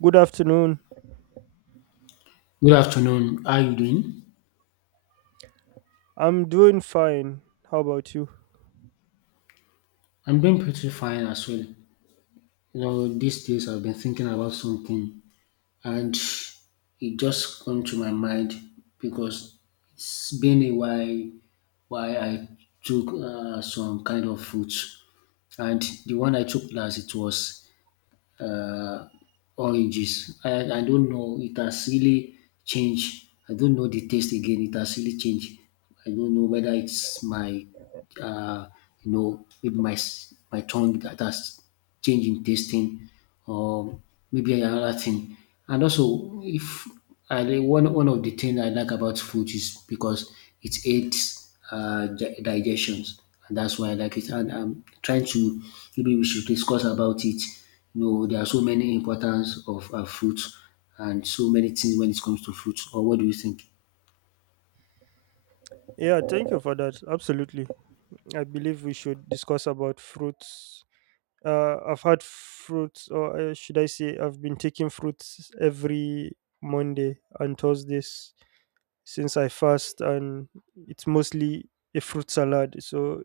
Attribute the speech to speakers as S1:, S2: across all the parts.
S1: Good afternoon.
S2: Good afternoon. How are you doing?
S1: I'm doing fine. How about you?
S2: I'm doing pretty fine as well. You know, these days I've been thinking about something and it just come to my mind because it's been a while why I took some kind of fruits and the one I took last it was uh, oranges. I don't know. It has really changed. I don't know the taste again. It has really changed. I don't know whether it's my, uh, you know, maybe my tongue that has changed in tasting, or maybe another thing. And also, if one of the things I like about food is because it aids digestions. And that's why I like it. And I'm trying to maybe we should discuss about it. You know, there are so many importance of fruits and so many things when it comes to fruits. Or what do you think?
S1: Yeah, thank you for that. Absolutely. I believe we should discuss about fruits. I've had fruits, or should I say, I've been taking fruits every Monday and Thursdays since I fast, and it's mostly a fruit salad. So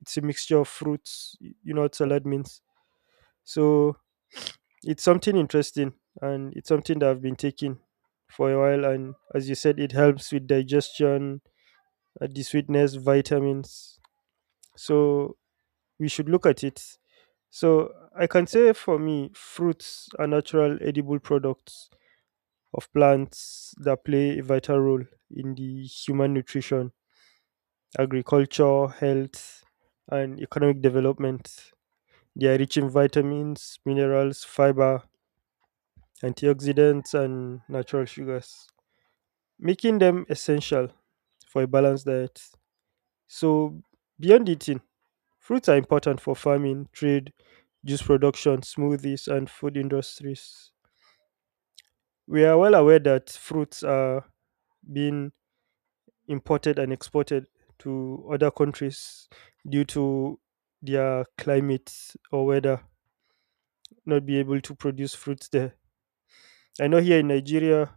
S1: it's a mixture of fruits. You know what salad means. So it's something interesting and it's something that I've been taking for a while. And as you said, it helps with digestion, the sweetness, vitamins. So we should look at it. So I can say for me, fruits are natural edible products of plants that play a vital role in the human nutrition, agriculture, health, and economic development. They are rich in vitamins, minerals, fiber, antioxidants, and natural sugars, making them essential for a balanced diet. So, beyond eating, fruits are important for farming, trade, juice production, smoothies, and food industries. We are well aware that fruits are being imported and exported to other countries due to their climate or weather not be able to produce fruits there. I know here in Nigeria,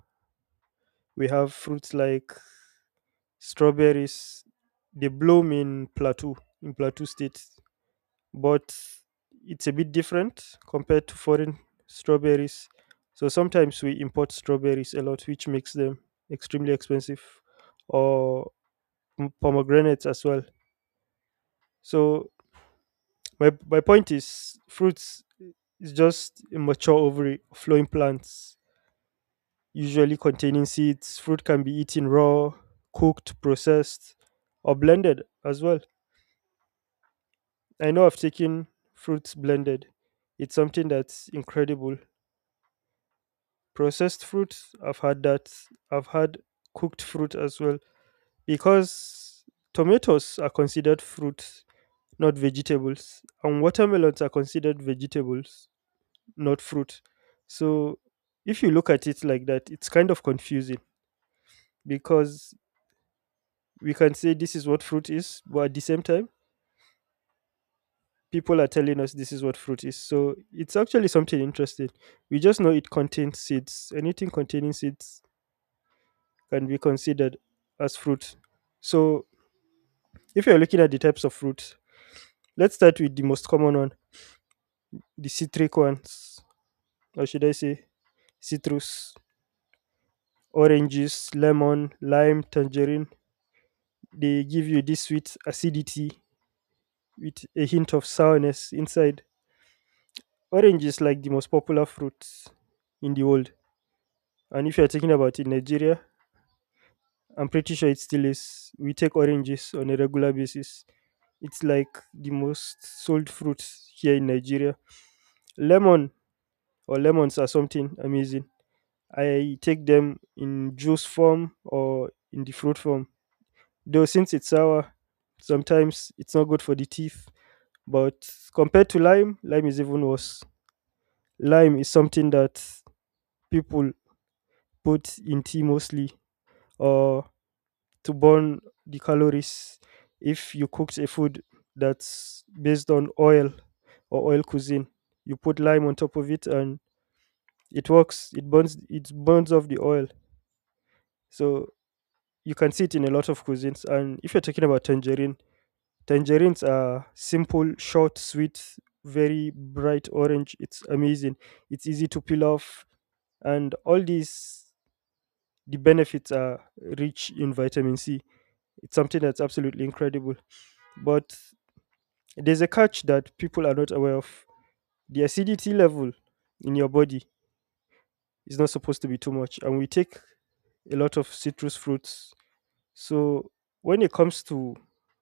S1: we have fruits like strawberries, they bloom in plateau, in plateau state, but it's a bit different compared to foreign strawberries, so sometimes we import strawberries a lot, which makes them extremely expensive, or pomegranates as well. So my point is fruits is just a mature ovary of flowing plants usually containing seeds. Fruit can be eaten raw, cooked, processed, or blended as well. I know I've taken fruits blended. It's something that's incredible. Processed fruits, I've had that. I've had cooked fruit as well. Because tomatoes are considered fruits, not vegetables. And watermelons are considered vegetables, not fruit. So if you look at it like that, it's kind of confusing because we can say this is what fruit is, but at the same time, people are telling us this is what fruit is. So it's actually something interesting. We just know it contains seeds. Anything containing seeds can be considered as fruit. So if you're looking at the types of fruit, let's start with the most common one, the citric ones, or should I say citrus, oranges, lemon, lime, tangerine. They give you this sweet acidity with a hint of sourness inside. Orange is like the most popular fruit in the world. And if you're talking about in Nigeria, I'm pretty sure it still is. We take oranges on a regular basis. It's like the most sold fruit here in Nigeria. Lemon or lemons are something amazing. I take them in juice form or in the fruit form. Though since it's sour, sometimes it's not good for the teeth. But compared to lime, lime is even worse. Lime is something that people put in tea mostly, or to burn the calories if you cooked a food that's based on oil or oil cuisine. You put lime on top of it and it works. It burns off the oil. So you can see it in a lot of cuisines. And if you're talking about tangerine, tangerines are simple, short, sweet, very bright orange. It's amazing. It's easy to peel off. And all these the benefits are rich in vitamin C. It's something that's absolutely incredible. But there's a catch that people are not aware of. The acidity level in your body is not supposed to be too much, and we take a lot of citrus fruits. So when it comes to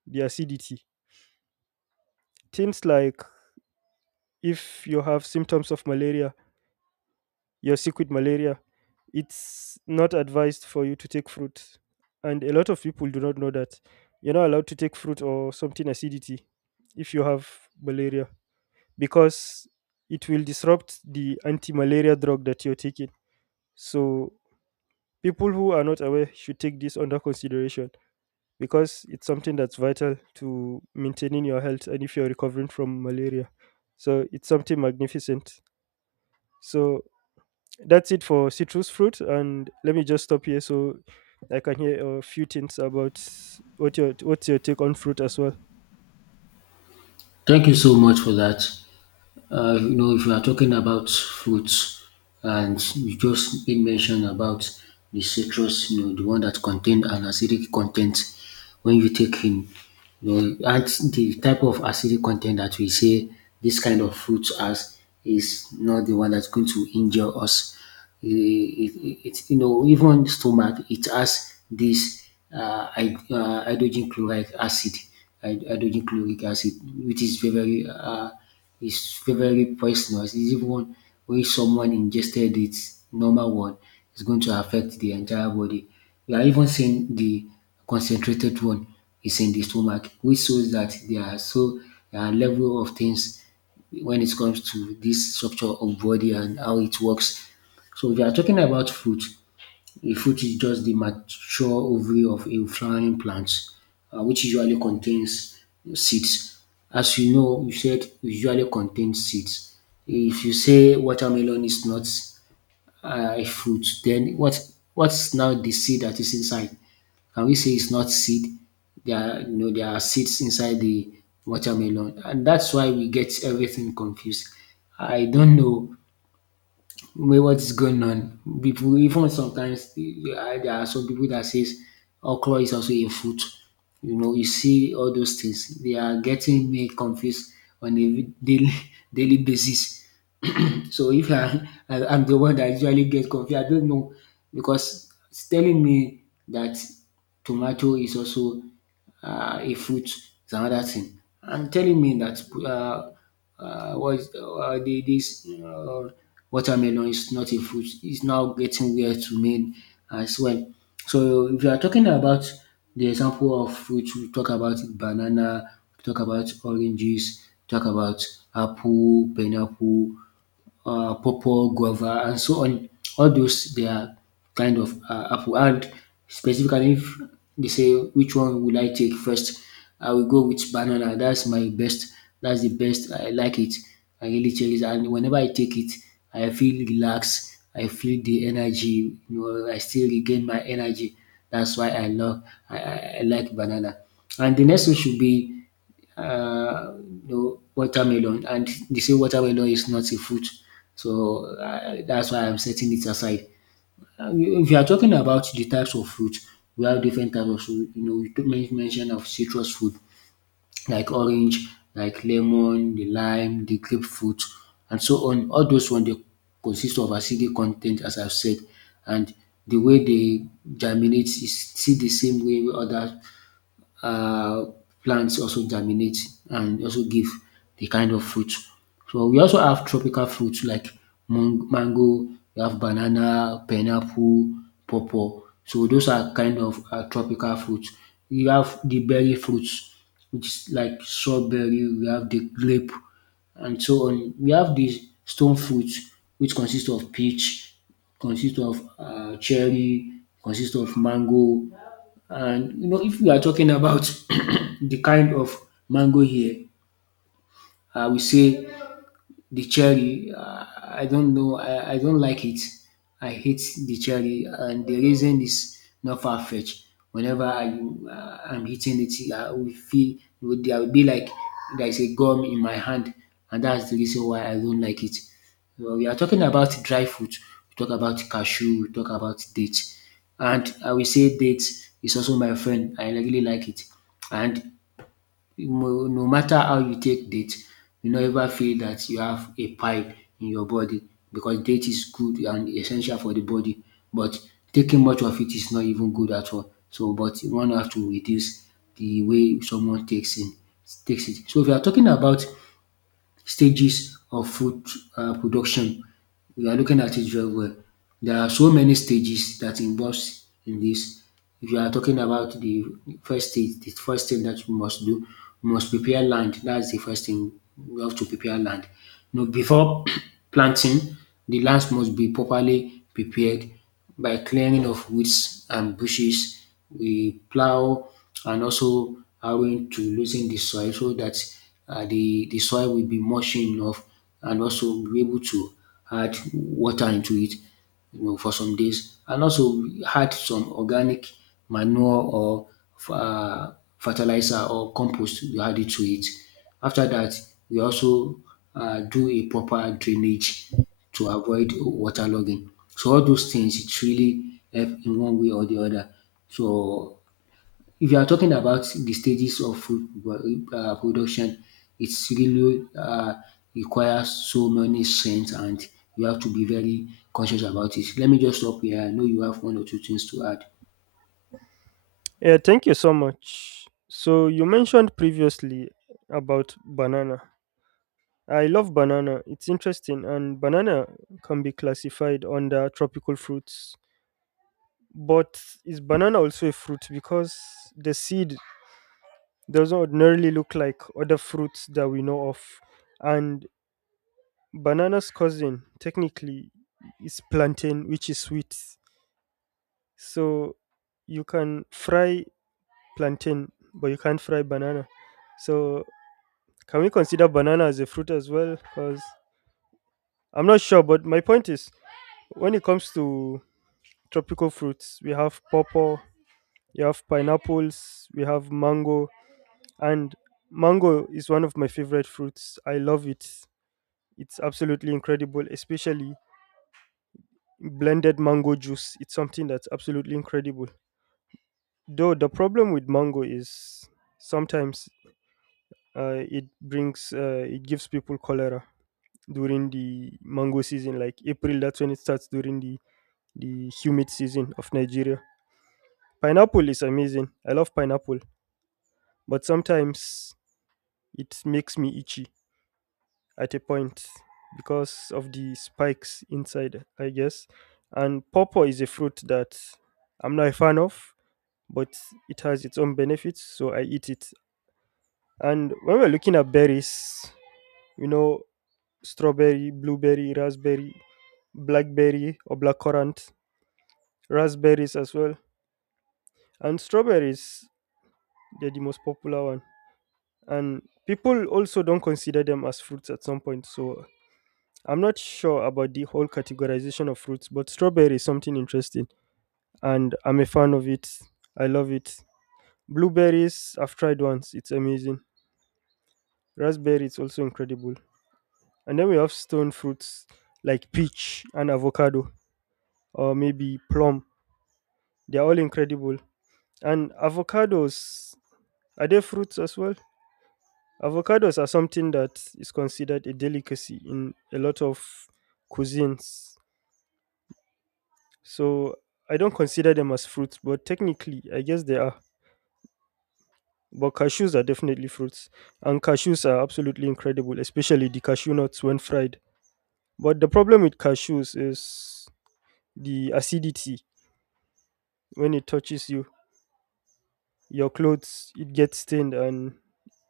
S1: the acidity, things like if you have symptoms of malaria, you're sick with malaria, it's not advised for you to take fruit. And a lot of people do not know that you're not allowed to take fruit or something acidity if you have malaria, because it will disrupt the anti-malaria drug that you're taking. So people who are not aware should take this under consideration because it's something that's vital to maintaining your health and if you're recovering from malaria. So it's something magnificent. So that's it for citrus fruit, and let me just stop here so I can hear a few things about what's your take on fruit as well.
S2: Thank you so much for that. If you are talking about fruits, and you just did mention about the citrus, you know, the one that contain an acidic content when you take in, you know, and the type of acidic content that we say this kind of fruit has is not the one that's going to injure us it, you know, even stomach, it has this hydrogen chloride acid, hydrogen chloric acid, which is very, very, uh, is very, very poisonous. It's even when someone ingested it, normal one, it's going to affect the entire body. We are even seeing the concentrated one is in the stomach, which shows that there are so level of things when it comes to this structure of body and how it works. So if you are talking about fruit, a fruit is just the mature ovary of a flowering plant, which usually contains seeds. As you know, you said it usually contains seeds. If you say watermelon is not a fruit, then what's now the seed that is inside? Can we say it's not seed? There are, you know there are seeds inside the watermelon, and that's why we get everything confused. I don't know with what is going on. People even sometimes there are some people that says okra is also a fruit. You know, you see all those things. They are getting me confused on a daily daily basis. So if I, I I'm the one that usually get confused, I don't know because it's telling me that tomato is also a fruit. It's another thing, and telling me that what is, the, this watermelon is not a fruit. It's now getting weird to me as well. So if you are talking about the example of fruit, we talk about banana, we talk about oranges, we talk about apple, pineapple, purple guava, and so on. All those they are kind of apple. And specifically, if they say which one will I take first, I will go with banana. That's my best. That's the best. I like it. I really cherish it. And whenever I take it, I feel relaxed. I feel the energy. You know, I still regain my energy. That's why I love. I, I I like banana. And the next one should be uh, no watermelon, and they say watermelon is not a fruit, so that's why I'm setting it aside. If you are talking about the types of fruit, we have different types of fruit. You know, we took mention of citrus fruit like orange, like lemon, the lime, the grapefruit, and so on. All those ones they consist of acidic content, as I've said, and the way they germinate is still the same way other uh, plants also germinate and also give the kind of fruit. So we also have tropical fruits like mango, we have banana, pineapple, pawpaw. So those are kind of tropical fruits. We have the berry fruits, which is like strawberry, we have the grape, and so on. We have these stone fruits, which consist of peach, consist of cherry, consist of mango, and you know, if we are talking about the kind of mango here, I will say the cherry, I don't know, I don't like it. I hate the cherry, and the reason is not far fetched. Whenever I'm eating it, I will feel there will be like there's a gum in my hand, and that's the reason why I don't like it. Well, we are talking about dry fruit, we talk about cashew, we talk about dates, and I will say dates is also my friend. I really like it, and no matter how you take date you no ever feel that you have a pipe in your body because date is good and essential for the body but taking much of it is not even good at all. So but one have to reduce the way someone takes it. So if you are talking about stages of food production. We are looking at it very well. There are so many stages that involves in this. If you are talking about the first stage, the first thing that you must do, you must prepare land. That's the first thing. You have to prepare land. Now, before planting, the land must be properly prepared by clearing of weeds and bushes. We plow and also harrowing to loosen the soil so that the soil will be mushy enough and also we'll be able to add water into it, you know, for some days. And also we add some organic manure or uh, fertilizer or compost, we add it to it. After that, we also do a proper drainage to avoid waterlogging. So all those things it really help in one way or the other. So if you are talking about the stages of production, it's really requires so many strengths and you have to be very conscious about it. Let me just stop here. I know you have one or two things to add.
S1: Yeah, thank you so much. So you mentioned previously about banana. I love banana. It's interesting, and banana can be classified under tropical fruits. But is banana also a fruit? Because the seed doesn't ordinarily look like other fruits that we know of. And banana's cousin, technically, is plantain, which is sweet. So you can fry plantain, but you can't fry banana. So can we consider banana as a fruit as well? Because I'm not sure, but my point is when it comes to tropical fruits. We have pawpaw, we have pineapples, we have mango, and mango is one of my favorite fruits. I love it. It's absolutely incredible, especially blended mango juice. It's something that's absolutely incredible. Though the problem with mango is sometimes it brings it gives people cholera during the mango season, like April. That's when it starts during the humid season of Nigeria. Pineapple is amazing. I love pineapple. But sometimes it makes me itchy at a point because of the spikes inside, I guess. And pawpaw is a fruit that I'm not a fan of, but it has its own benefits, so I eat it. And when we're looking at berries, you know, strawberry, blueberry, raspberry, blackberry, or blackcurrant, raspberries as well. And strawberries, they're the most popular one. And people also don't consider them as fruits at some point, so I'm not sure about the whole categorization of fruits, but strawberry is something interesting and I'm a fan of it. I love it. Blueberries, I've tried once, it's amazing. Raspberry is also incredible. And then we have stone fruits like peach and avocado or maybe plum. They're all incredible. And avocados, are they fruits as well? Avocados are something that is considered a delicacy in a lot of cuisines. So I don't consider them as fruits, but technically, I guess they are. But cashews are definitely fruits, and cashews are absolutely incredible, especially the cashew nuts when fried. But the problem with cashews is the acidity when it touches you, your clothes, it gets stained, and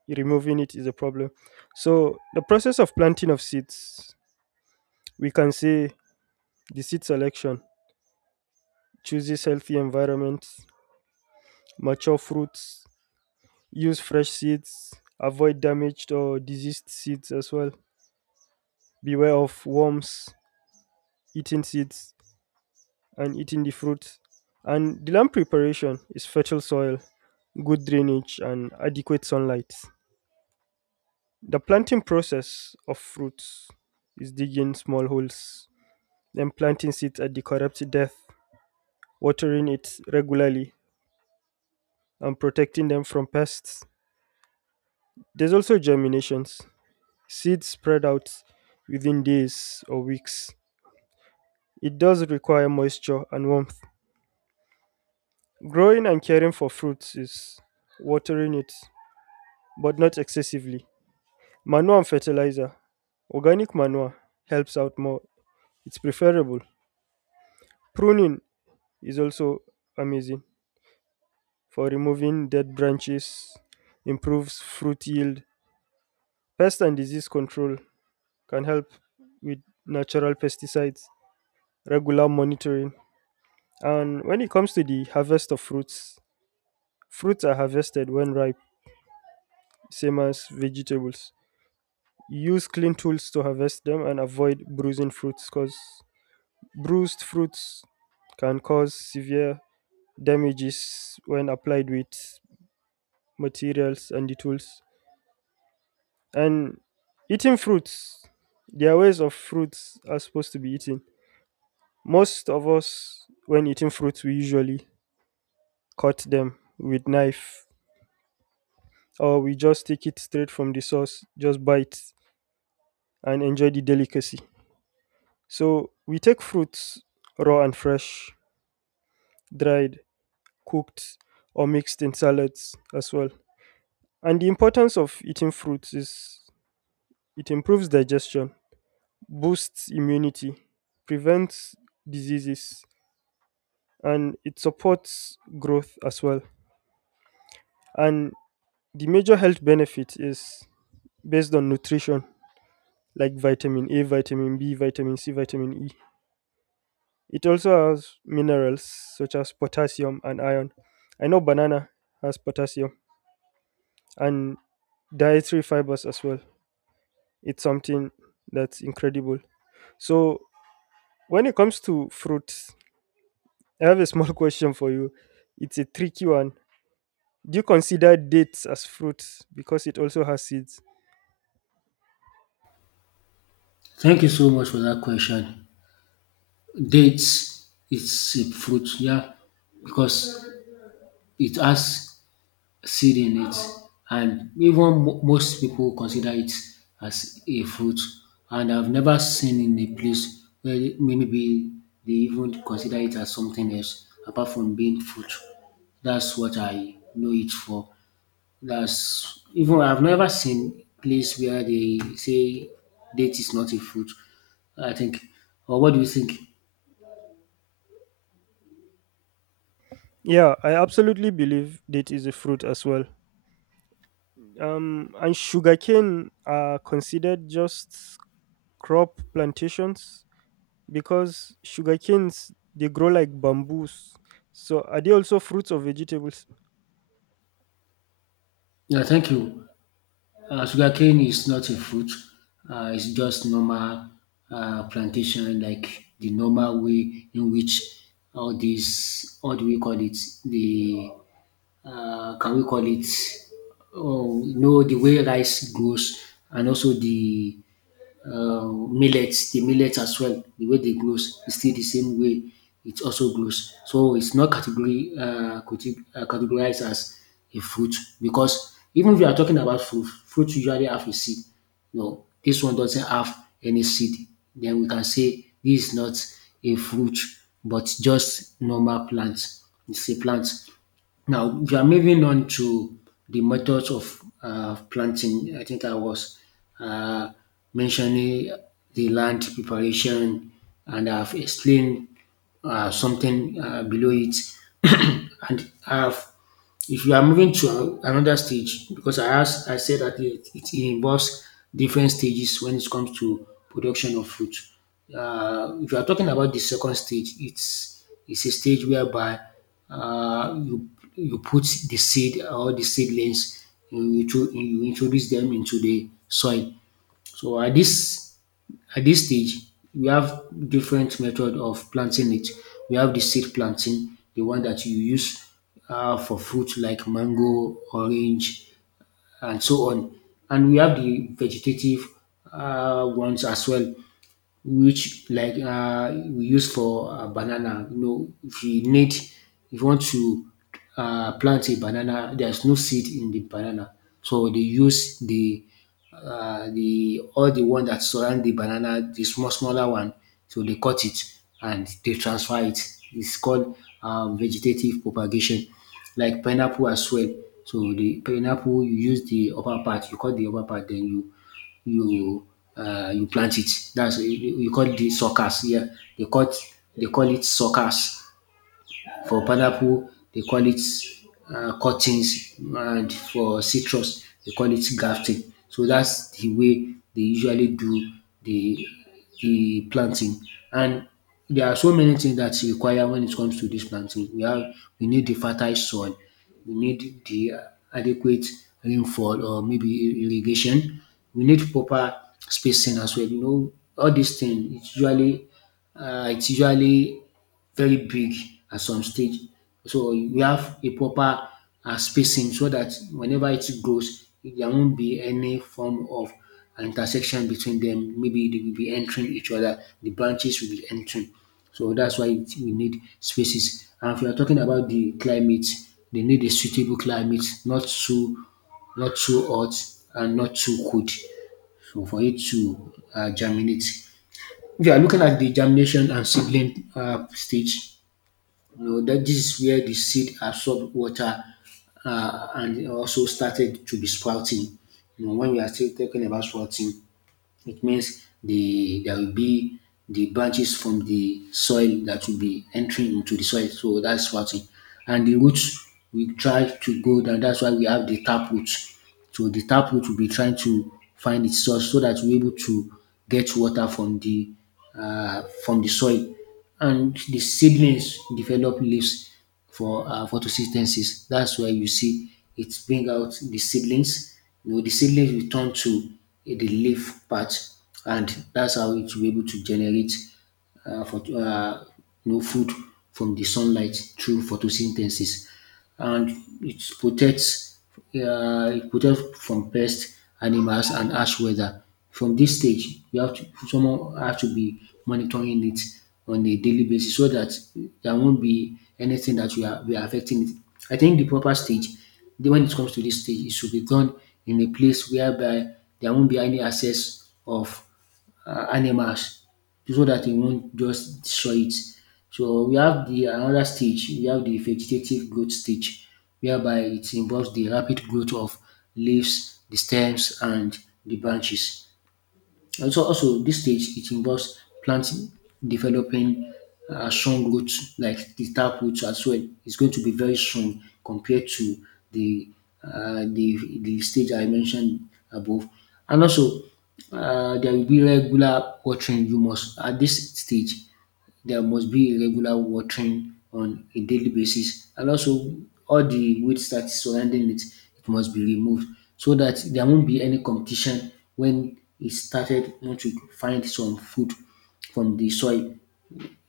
S1: removing it is a problem. So the process of planting of seeds, we can say the seed selection chooses healthy environments, mature fruits, use fresh seeds. Avoid damaged or diseased seeds as well. Beware of worms eating seeds and eating the fruit. And the land preparation is fertile soil, good drainage, and adequate sunlight. The planting process of fruits is digging small holes, then planting seeds at the correct depth, watering it regularly, and protecting them from pests. There's also germinations. Seeds spread out within days or weeks. It does require moisture and warmth. Growing and caring for fruits is watering it, but not excessively. Manure and fertilizer. Organic manure helps out more. It's preferable. Pruning is also amazing for removing dead branches, improves fruit yield. Pest and disease control can help with natural pesticides, regular monitoring. And when it comes to the harvest of fruits, fruits are harvested when ripe, same as vegetables. Use clean tools to harvest them and avoid bruising fruits because bruised fruits can cause severe damages when applied with materials and the tools. And eating fruits, their ways of fruits are supposed to be eaten. Most of us, when eating fruits, we usually cut them with knife or we just take it straight from the source, just bite and enjoy the delicacy. So we take fruits raw and fresh, dried, cooked, or mixed in salads as well. And the importance of eating fruits is it improves digestion, boosts immunity, prevents diseases, and it supports growth as well. And the major health benefit is based on nutrition like vitamin A, vitamin B, vitamin C, vitamin E. It also has minerals such as potassium and iron. I know banana has potassium and dietary fibers as well. It's something that's incredible. So, when it comes to fruits, I have a small question for you. It's a tricky one. Do you consider dates as fruits because it also has seeds?
S2: Thank you so much for that question. Dates, it's a fruit, yeah, because it has seed in it and even most people consider it as a fruit and I've never seen in a place where maybe they even consider it as something else apart from being fruit. That's what I know it for. That's even I've never seen place where they say date is not a fruit. I think. Or what do you think?
S1: Yeah, I absolutely believe date is a fruit as well. And sugarcane are considered just crop plantations because sugarcanes they grow like bamboos. So are they also fruits or vegetables?
S2: Yeah, thank you. Sugarcane is not a fruit. It's just normal plantation, like the normal way in which all these, what do we call it? The Can we call it? Oh, no, the way rice grows, and also the millet, the millet as well, the way they grows is still the same way it also grows. So it's not category categorized as a fruit because even if you are talking about fruit, fruit usually have a seed. No, dis one doesn't have any seed. Den we can say dis is not a fruit but just normal plant. It's a plant. Now, we are moving on to the methods of planting. I think I was uh, mentioning the land preparation, and I've explained something below it, and I've if you are moving to another stage, because I asked, I said that it involves different stages when it comes to production of fruit. If you are talking about the second stage, it's a stage whereby uh, you you put the seed or the seedlings, you introduce them into the soil. So at this stage, we have different method of planting it. We have the seed planting, the one that you use for fruit like mango, orange, and so on. And we have the vegetative ones as well which like we use for banana. You know, if you want to plant a banana, there's no seed in the banana, so they use the all the one that surround the banana, the smaller one, so they cut it and they transfer it. It's called vegetative propagation, like pineapple as well. So the pineapple, you use the upper part, you cut the upper part, then you you plant it. That's you call it the suckers. Yeah, they call it, they call it suckers. For pineapple, they call it cuttings, and for citrus, they call it grafting. So that's the way they usually do the the planting. And there are so many things that's required when it comes to this planting. We need the fertile soil, we need the adequate rainfall or maybe irrigation. We need proper spacing as well. You know, all these things it's usually it's usually very big at some stage. So you have a proper spacing so that whenever it grows there won't be any form of an intersection between them. Maybe they will be entering each other, the branches will be entering. So that's why it we need spaces. And if you are talking about the climate, they need a suitable climate, not too hot and not too cold so for it to germinate. If you are looking at the germination and seedling stage, you know, that this is where the seed absorbed water, and also started to be sprouting. You know, when we are still talking about sprouting, it means there will be the branches from the soil that will be entering into the soil. So that's what. And the roots we try to go down. That's why we have the tap roots. So the tap root will be trying to find its source so that we're able to get water from the soil. And the seedlings develop leaves for photosynthesis. That's why you see it bring out the seedlings. You know, the seedlings will turn to the leaf part, and that's how it will be able to generate uh, for, uh, food from the sunlight through photosynthesis and it protects it protects from pests, animals, and harsh weather. From this stage, you have to someone have to be monitoring it on a daily basis so that there won't be anything that we are affecting it. I think the proper stage, when it comes to this stage, it should be done in a place whereby there won't be any access of animals so that it won't just destroy it. So we have the another stage, we have the vegetative growth stage, whereby it involves the rapid growth of leaves, the stems, and the branches. Also this stage it involves planting, developing strong roots like the tap roots as well. It's going to be very strong compared to the the stage I mentioned above. And also, there will be regular watering. You must at this stage there must be regular watering on a daily basis and also all the weeds that is surrounding it, it must be removed so that there won't be any competition when it started want to find some food from the soil.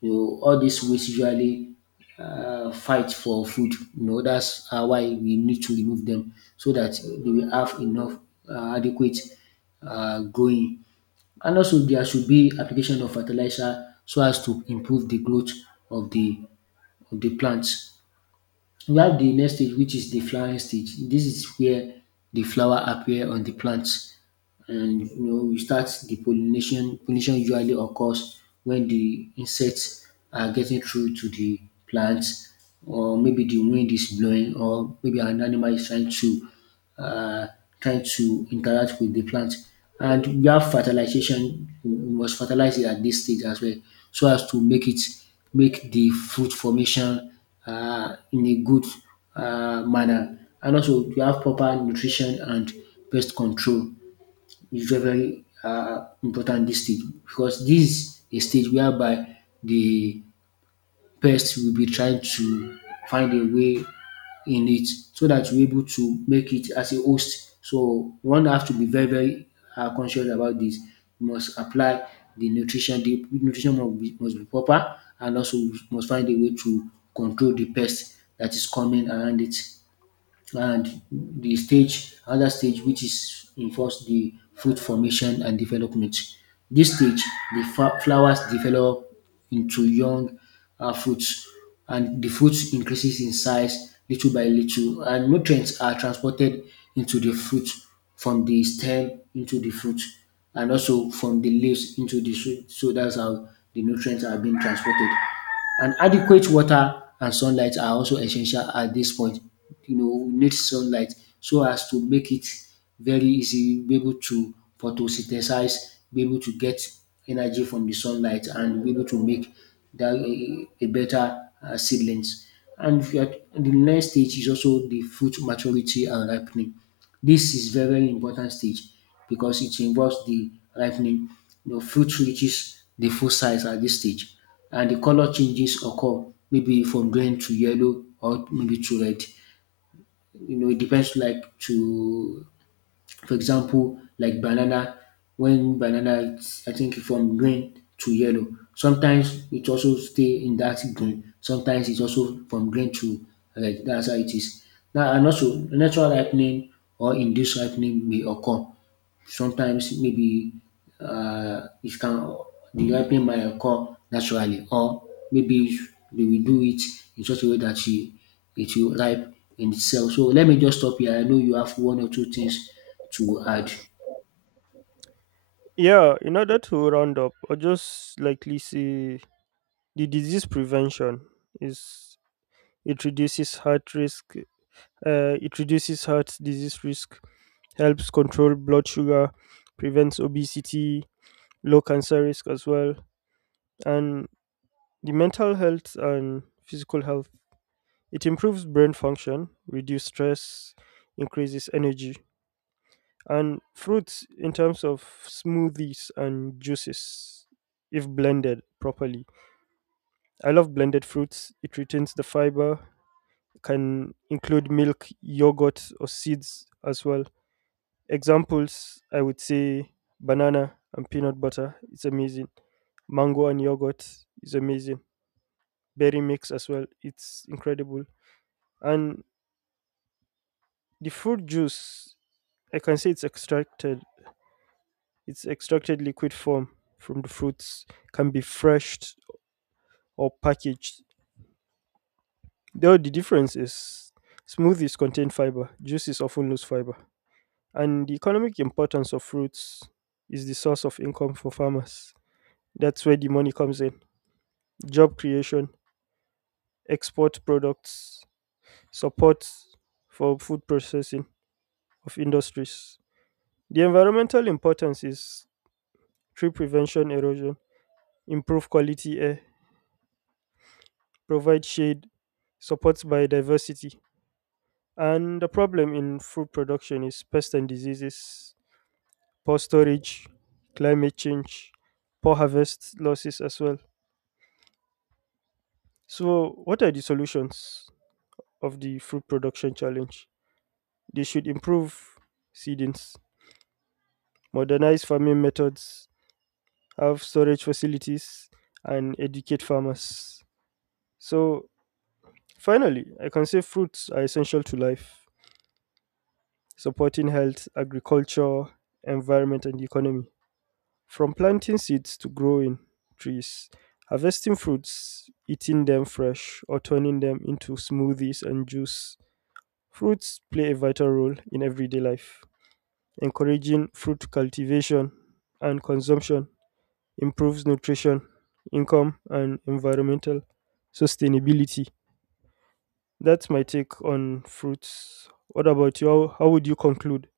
S2: You know, all these weeds usually fight for food. You know, that's why we need to remove them so that they will have enough adequate growing. And also there should be application of fertilizer so as to improve the growth of the of the plant. We have the next stage which is the flowering stage. This is where the flower appear on the plant. And you know we start the pollination. Pollination usually occurs when the insects are getting through to the plants, or maybe the wind is blowing, or maybe an animal is trying to uh, trying to interact with the plant. And we have fertilization. We must fertilize it at this stage as well, so as to make it make the fruit formation in a good manner. And also, we have proper nutrition and pest control. Is very very important dis stage because dis a stage whereby de pest will be trying to find a way in it so dat you able to make it as a host. So one have to be very very conscious about dis. You must apply de nutrition, de nutrition must be proper and also you must find a way to control de pest dat is coming around it. And the stage other stage which is involves the fruit formation and development. This stage the flowers develop into young fruits and the fruit increases in size little by little and nutrients are transported into the fruit from the stem into the fruit and also from the leaves into the fruit. So that's how the nutrients are being transported and adequate water and sunlight are also essential at this point. You know, we need sunlight so as to make it very easy, be able to photosynthesize, be able to get energy from the sunlight, and be able to make that a better seedlings. And if you are, and the next stage is also the fruit maturity and ripening. This is very very important stage because it involves the ripening. You know, fruit reaches the full size at this stage and the color changes occur, maybe from green to yellow or maybe to red. You know, it depends like to, for example, like banana, when banana is I think from green to yellow, sometimes it also stay in that green, sometimes it's also from green to red. That's how it is. Now and also natural ripening or induced ripening may occur. Sometimes maybe it can be happening by a naturally, or maybe they will do it in such a way that she, it will ripe in itself. So let me just stop here. I know you have one or two things to add.
S1: Yeah, in order to round up or just likely say the disease prevention is it reduces heart risk, it reduces heart disease risk, helps control blood sugar, prevents obesity, low cancer risk as well, and the mental health and physical health, it improves brain function, reduces stress, increases energy, and fruits in terms of smoothies and juices if blended properly. I love blended fruits. It retains the fiber, can include milk, yogurt, or seeds as well. Examples I would say banana and peanut butter. It's amazing. Mango and yogurt is amazing. Berry mix as well. It's incredible. And the fruit juice I can say it's extracted. It's extracted liquid form from the fruits, can be freshed or packaged. Though the difference is smoothies contain fiber, juices often lose fiber. And the economic importance of fruits is the source of income for farmers. That's where the money comes in. Job creation, export products, support for food processing of industries. The environmental importance is tree prevention erosion, improve quality air, provide shade, supports biodiversity. And the problem in food production is pests and diseases, poor storage, climate change, poor harvest losses as well. So, what are the solutions of the food production challenge? They should improve seedings, modernize farming methods, have storage facilities, and educate farmers. So, finally, I can say fruits are essential to life supporting health, agriculture, environment, and economy. From planting seeds to growing trees, harvesting fruits, eating them fresh, or turning them into smoothies and juice, fruits play a vital role in everyday life. Encouraging fruit cultivation and consumption improves nutrition, income, and environmental sustainability. That's my take on fruits. What about you? How would you conclude?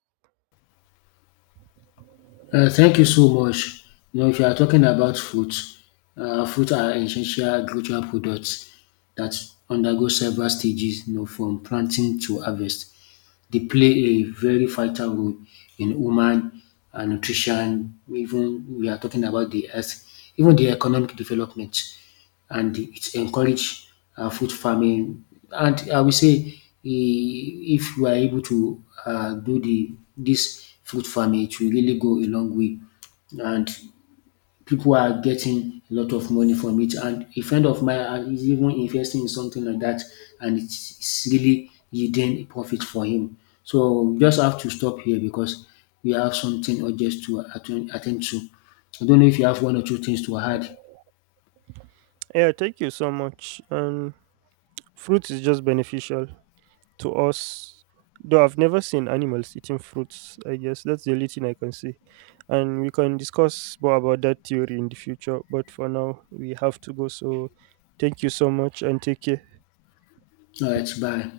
S2: Thank you so much. You know, if you are talking about food, food are essential agricultural products that undergo several stages, you know, from planting to harvest. They play a very vital role in human nutrition. Even we are talking about the health, even the economic development, and it encourage food farming. And I will say, if we are able to do the this food farming, it will really go a long way. And people are getting a lot of money from it. And a friend of mine is even investing in something like that, and it's really yielding profit for him. So we just have to stop here because we have something urgent to attend to. I don't know if you have one or two things to add.
S1: Yeah, thank you so much. And fruits is just beneficial to us. Though I've never seen animals eating fruits, I guess that's the only thing I can say. And we can discuss more about that theory in the future, but for now, we have to go. So, thank you so much and take care.
S2: All right, bye.